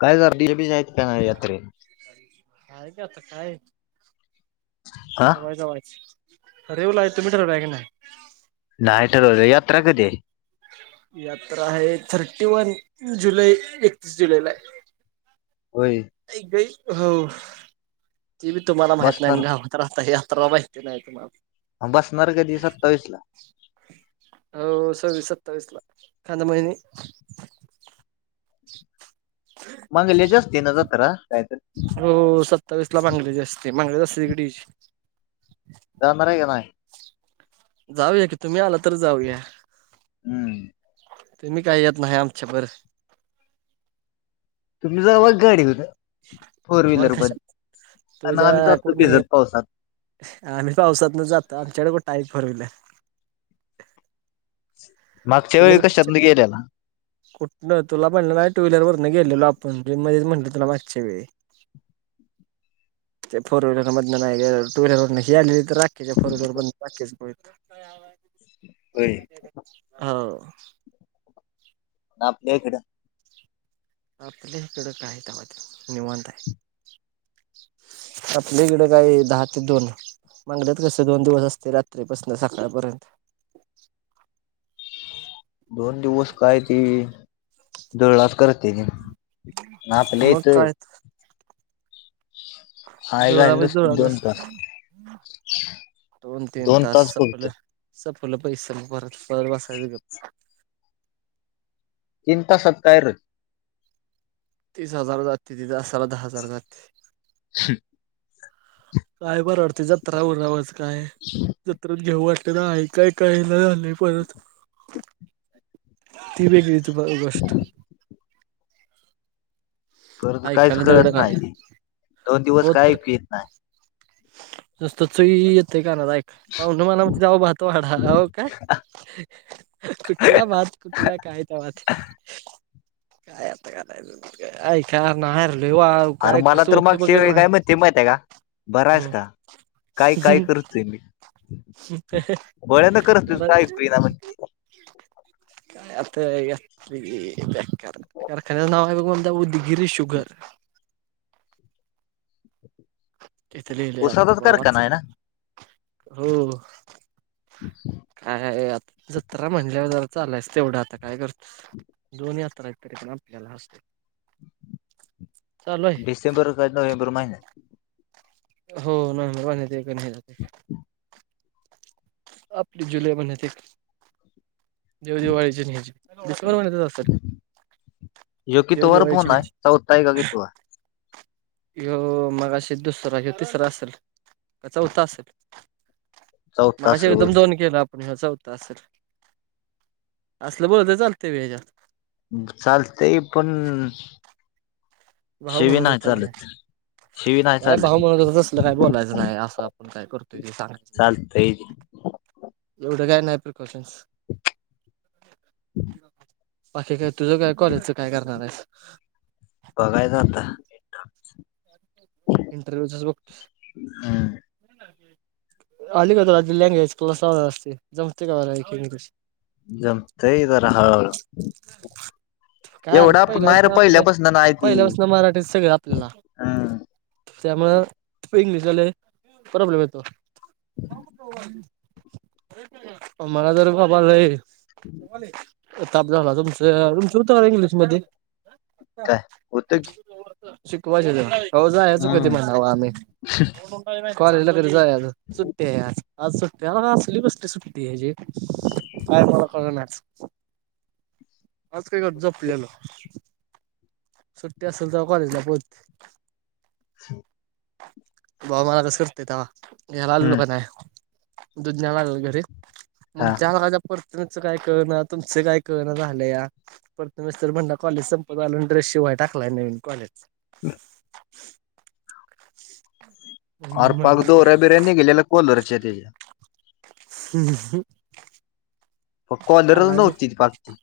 काय करती बिजे आहेत नाही यात्रे. हा [unintelligible] रेवुला य तो मीठर बक ना. नाही ठरवल यात्रा कधी आहे. यात्रा आहे थर्टी वन जुलै. एकतीस जुलैला आहे. होय. [unintelligible] ती बी तुम्हाला माहित नाही आणि बसणार गावात राहता. यात्रा माहित नाही तुम्हाला. असणार कधी सत्तावीस ला. हो सव्वीस सत्तावीसला एखादा महिनी. [inaudible] मंगल्याची अस्ती ना जत्रा. काय हो सत्तावीस ला बांगलीची असते. बांगलीच असते तिकडीची. जाणार आहे की नाय? जाऊया की. तुम्ही आला तर जाऊया. हम्म तुम्ही काही येत नाही आमच्या बर तुम्ही जावा गाडीमध्ये फोर मग व्हीलर मध्ये. कशा आणि तुझ्या आम्ही जातो कोणी भिजत पावसात. आम्ही पावसात न जातो. आमच्याकडे कुठाई फोरव्हीलर. [inaudible] वेळी कशातन गेलेला? [unintelligible] कुठन तुला म्हणलं नाही टू व्हीलर वरन गेलेलो आपण मध्ये म्हटल तुला मागच्या वेळी. [inaudible] ते फोर व्हीलर मधन नाही टू व्हीलर वरन गेले. राखीच्या फोर व्हीलर मधन राखीच होय हो आपल्या इकड आपल्या हिकड काय गावात निवांत आहे. आपल्या इकडे काय दहा ते दोन बंगल्यात कस दोन दिवस असते रात्रीपासन सकाळपर्यंत. दोन दिवस काय ते धुळलास करते नी. मग काय त. हाय धुरळा घाली म्हणजे नसती धुरळाच दोन तास असतो. दोन तीन तास सपल सपल पैस म परत परवाच काय ते गप तीन तासात काय रं? तीस हजार जाते तिथे, तासाला दहा हजार जाते. [unintelligible] काय बा रडते जत्रा ऊरावच काय जत्रत घेऊ वाट तुम्ही ऐका कायन झालेय परत? ती वेगळी तू बा गोष्ट. [inaudible] खरं त काहीच ऐकायला दगड कळतं काय नाय ते दोन दिवस काय ऐकू येत नाय. नुस्त चुईई य ठिक आहे माझ ऐक पाव्हण मला म्ह आहो भात वाढा होव काय. कुठला भात, कुठला काय त्या भात? काय आता कारायच का ऐका नाही र ले वो. अरे काय मला कसं तर होत मागच्या बघेल न वेळी काय आज म्हणते माहिती आहे का बरा आहेस हम्म. का काय काय करतोय मी बळ्यानं करतोय काय ऐकू ना म्हणते [unintelligible] आता यात ले येताय. कार कारखान्याच नाव आहे बघा म्हणत्या उदगिरी शुगर. तिथे लिहिलय आता उसाचाच बा कारखाना वाचंल आहे ना हो. [inaudible] काय आता जत्रा म्हणल्यावर जरा चालयस तेवढं आता काय करत दोन यात्रा ह तरी पण आपल्याला अस्रा डिसेंबर का नोव्हेंबर महिन्यात. हो नोव्हेंबर महिन्यात एक न हे होते. आपली जुलै महिन्यात एक देव दिवाळीची न हयाची डिंसेबर महिन्यातच असलं. ह्यो कीतवा वार फोन आणि आहे, ह्याची चवता आहे का कितवा? हयो मगाशी दुसरां की तिसरा असेल, का चौथ असेल? चौथा असेल मगाशी तुम दोन बहुतेक केलात. पण हयो चवता असल, आसलं बोलल त चालते व्हय याच्यात? चालतेय पण भाऊ शिवी म्हणत नाय होता नाही चालत, शिवी नाय चालत. सलं काही बोलायचं नाही, आसं आपण काय करतोय ते सांगायचं नाही. चालतंय एवढं काय नाही प्रिकॉशन्स. बाकी काय तुझं काय कॉलेजच काय करणार आहेस? बघायच आता. [inaudible] इंटरव्ह्यूचच बघ हम्म आली का तुला ती लँग्वेज क्लास लावलास ते, जमते का बऱ्यापैकी इंग्लिश? जमतेय जरा हळूहळू. काय एवढं अर्थ आपण नाही रे पहिल्यापासन आपलं पहिल्यापासून नाही ती पहिल्यापासन मराठीत सगळं आपल्याला हम्म त्यामुळं इंग्लिशला लय प्रॉब्लेम येतो. [unintelligible] मला तर बाबा लय ताप झाला तुमच तुमच होत का इंग्लिश मध्ये काय होतं की शिकवाचे तेव्हा. हो जायच कधी हम्म म्हणाव आम्ही कॉलेजला कधी जायाचं सुट्टी आहे आज. आज सुट्टी आहे बघा असली कसली सुट्टी हाय जे अरे मला कळलं नाही. आज काय क [unintelligible] झोपलेलो. सुट्टी असेल तेव्हा कॉलेजला पोत. [inaudible] बा मला कस करतेेत घ्यायला आलेलो हम्म का नाही. दुध्याला लागल घरी हा मग च प्रथमेशच काय कळणा तुमचं काय कळणा झालंया प्रथमेशच तर म्हणला कॉलेज संपत आलं ड्रेस शिवाय टाकलाय नवीन कॉलेजचा. [unintelligible] आर पार म्हणलं दोऱ्या बिर्याणी गेलेल्या कॉलरचे ते. हम्म हम्म प हम्म कॉलरच आलाय तो. नव्हती ती पाक ती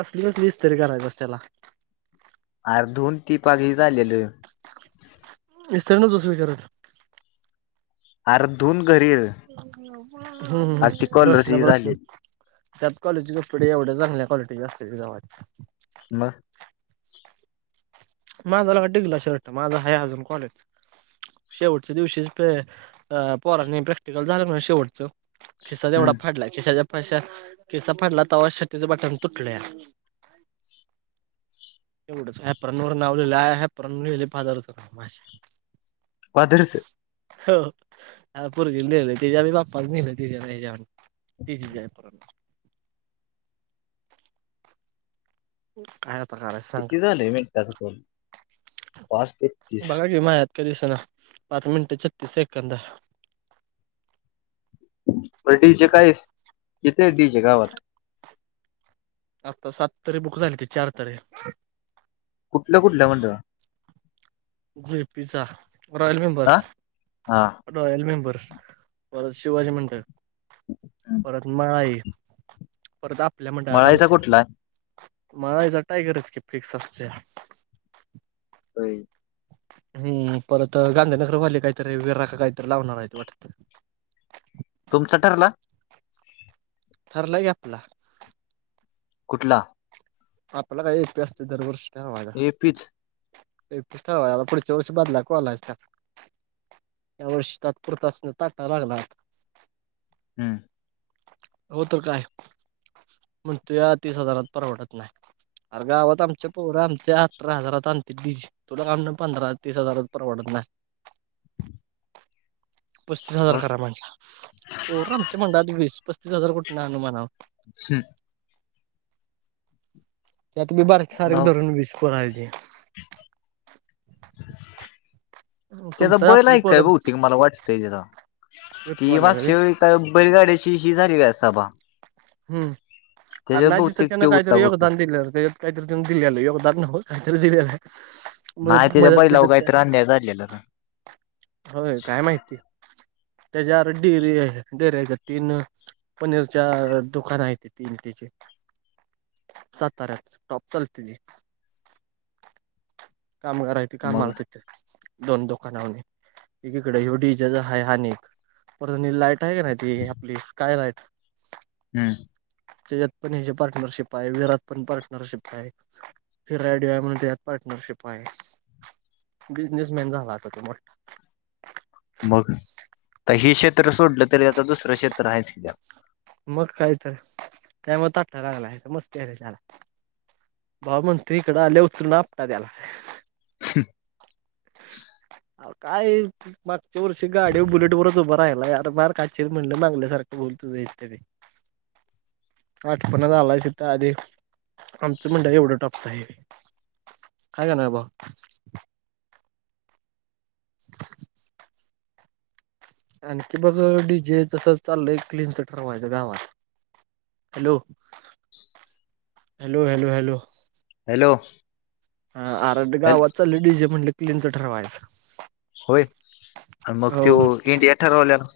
असली कसली इसतरी करायचंस त्याला. अर दोन ती पाग हे झालेलं. इस्तलन दुसरीकडे. आर दोन ग हो हो हो ती कॉलरची हे बसलं झालेली बसलं. त्यात कॉलेजचे कपडे एवढ्या चांगल्या क्वालिटीचे असतात गावात. म. माझा वाला [unintelligible] शर्ट माझा आहे अजून कॉलेजचा शेवटच्या दिवशीच ते अ पोरास्नी प्रॅक्टिकल झालं ना शेवटचं खिसा जेवढा हम्म फाडला खिशच्या पश्यात खिसा फाडला तेव्हा शर्टाचं बटन तुटलं या. एवढेच आहे परत नोरन लावलेला ये एप्रन. [unintelligible] पाजारीच. हो पोरगी नेली त्याच्यातच आपने नेलं तिच्या याच्यावर. [unintelligible] तिचीच एप्रन. आहे आता घरात सांग किती झालंय मिनिटाचा कॉल पाच तेहतीस बघा की माझ्यात ते दिसेना पाच मिनट छत्ती सेकंद. हो डीजे काय येतोय डीजे गावात. आता सात तारी बुक झाली ती चार तरी कुठल्या कुठल्या मंडळा झे पीचा रॉयल मेंबर. हा हा रॉयल मेंबर्स परत शिवाजी मंडळ परत म आई. परत आपल्या मंडळात मळायचा आमच्या. कुठला मला याचा टायगरच की फिक्स असतो या. व्हय. हम्म परत गांधीनगरवाले काहीतरी वीरा का काहीतरी लावणार आहेत वाटत. तुमचा ठरला. ठरला की आपला. कुठला? आपल्या काय उपी असत दर वर्ष कावाझ. ए पीच [unintelligible] [unintelligible] पुढच्या वर्षी बदल्या कोल्यास त्या. या वर्षी तात्पुरता अस ताटा लागला. हम्म. हो तर काय म्हणतोय तीस हजारात परवडत नाही. अर गावात आमच्या पोर आमच्या अठतरा हजारात आणते बिज. तुला काम पंधरा तीस हजारच परवडत नाय. [inaudible] पस्तीस हजार मग करा म्हणटल पोर आमच्या मंडळात वीस पस्तीस हजार कुठंन आणू म्हणावं. हम् त्यात मी बारीक सारीक धरण विस् करायचे हम्म त्याचा तुमच बैला आपली ऐ पोर काय बहती मला वाटतंय त्याचा ती वाल्याच भागश बी व का बरी गाड्याची ही झाली काय सभ हम्म कार नाही तथ बहुतेक त्यांन त्यो होता काहीतरी बहुतेक योगदान दिलं ते काहीतरी त्यां दिले आलं योदार न हो काहीतरी दिलेलं आहे नाही मदत त्याच्या मदत बैलाव बिदत काय काहीत अन्याय झालेलं का होय काय माहिती त्याच्यावर डेरी डेरी तीन पनीरच्या दुकान आहे ते तीन त्याचे साताऱ्यात टॉप चालते कामगारय ते कामा मग आला तिथे दोन दुकानावर एकीकडे एवढी जज ह हानक परत लाईट आहे का नाही ती आपली स्काय लाईट हम्म जयात पण ह पार्टनरशिप आहे विरात पण पार्टनरशिप आहे फिरायडय म्हण त्यात पार्टनरशिप आहे बिझनेसमॅन झाला आता ते मोठ मग हे क्षेत्र सोडलं तरी आता दुसरं क्षेत्र आहेचद्या मग काही तर त्यामुळे ताठठा लागला मस्ती आहे चला भाव मंत त्री इकडं आल्या उचल ना आपतात त्याला [inaudible] काय मागच्या वर्षी गाडी बुलेट वरच उभ राहायलार मार काचेर म्हणलं मागल्या सारखं बोल तुझ इथे हठ पण आलाचत आदी आमचं म्हणडा एवढं टपच आहे काय का ना भा हम्म आणखी बघ डी जे तस चालय क्लनचट रमायचं गावात hello hello hello hello hello हा आर मी हॅल गावाच डीजे च म्हणलं क्लीनच ठरवायचं होय आणि मग त इंडिया ठरवल्याला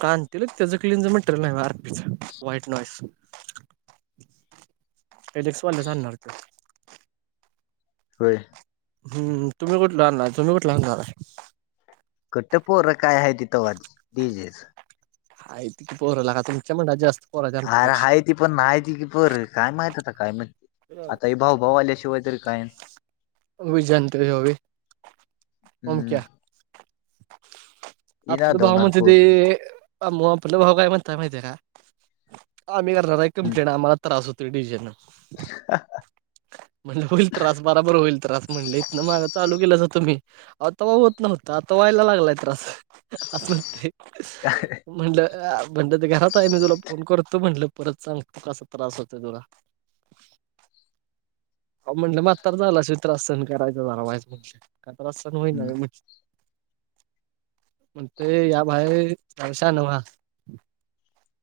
काांतील त्याच क्लीनच म्हण नाही आरपीच व्हाईट नॉस म एलेक्सवाला जा आणणार त होय हम् तुम्ही कुठला रा आणणार तुम्ही कुठला आणणार कट्ट पोर काय आहे तिथं वा जेस ह त की पोरंला का तुमच्या म्हनात जास्त पोराच्या अरे आहेती पण नाहीती की प काय माहती आता काय माह आता भाऊ भाऊ आल्याशिवाय तरी काय अभी जत ह आम हम्म क्या ही आपल नादवणार कामच आहे ते पोरं अ म पल होगाय मण तर आमही र कमे मग त्रास होतो डीजे चा ह म्हणलं होईल त्रास बराबर होईल त्रास म्हणले इतन मागं चालू केलं जातं मी आता व होत नव्हत आता व्हायला लागलाय त्रास असं नते म्हणलं म्हणलं तर घरात आहे मी तुला फोन करत तो म्हटलं परत सांग तू कसा त्रास होत तुला अहो म्हणलं म्हातारा झालाशिय त्रास सण करायच झारा मा म्हण का त्रास सण होईना हम्म का मग ते या बाहेर पावश नवा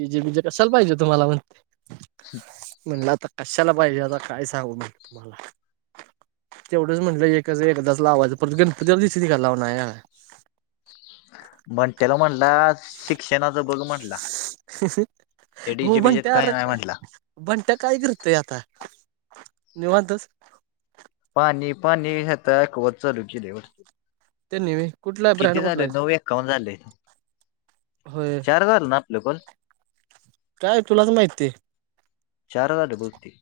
डीजे बीजे कशयला पाहिजे तुम्हाला म्हणते ह म्हणलं आता कशाला पाहिजे आता काय सांगू म तुम्हाला तेवढंच म्हटलं एकचं एकदाच लावायंच परत [unintelligible] लाव नाही. म्हण त्याला म्हणला शिक हे हो डीजे बीजेत म्हणत्या काही अर नाही म्हटला बंट्या काय करतंय आता निवांत पाणी पाणी हे दाखवत चालू केली. त्यानी होय, कुठला ब्रँड किती कुठला झाले आहे नऊ एकावन्न झाले. होय. चार झाले ना आपले पण काय तुलाच माहिती चार झाले बहुतेक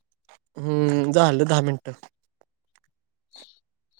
हम्म झालं दहा मिनटं. [unintelligible]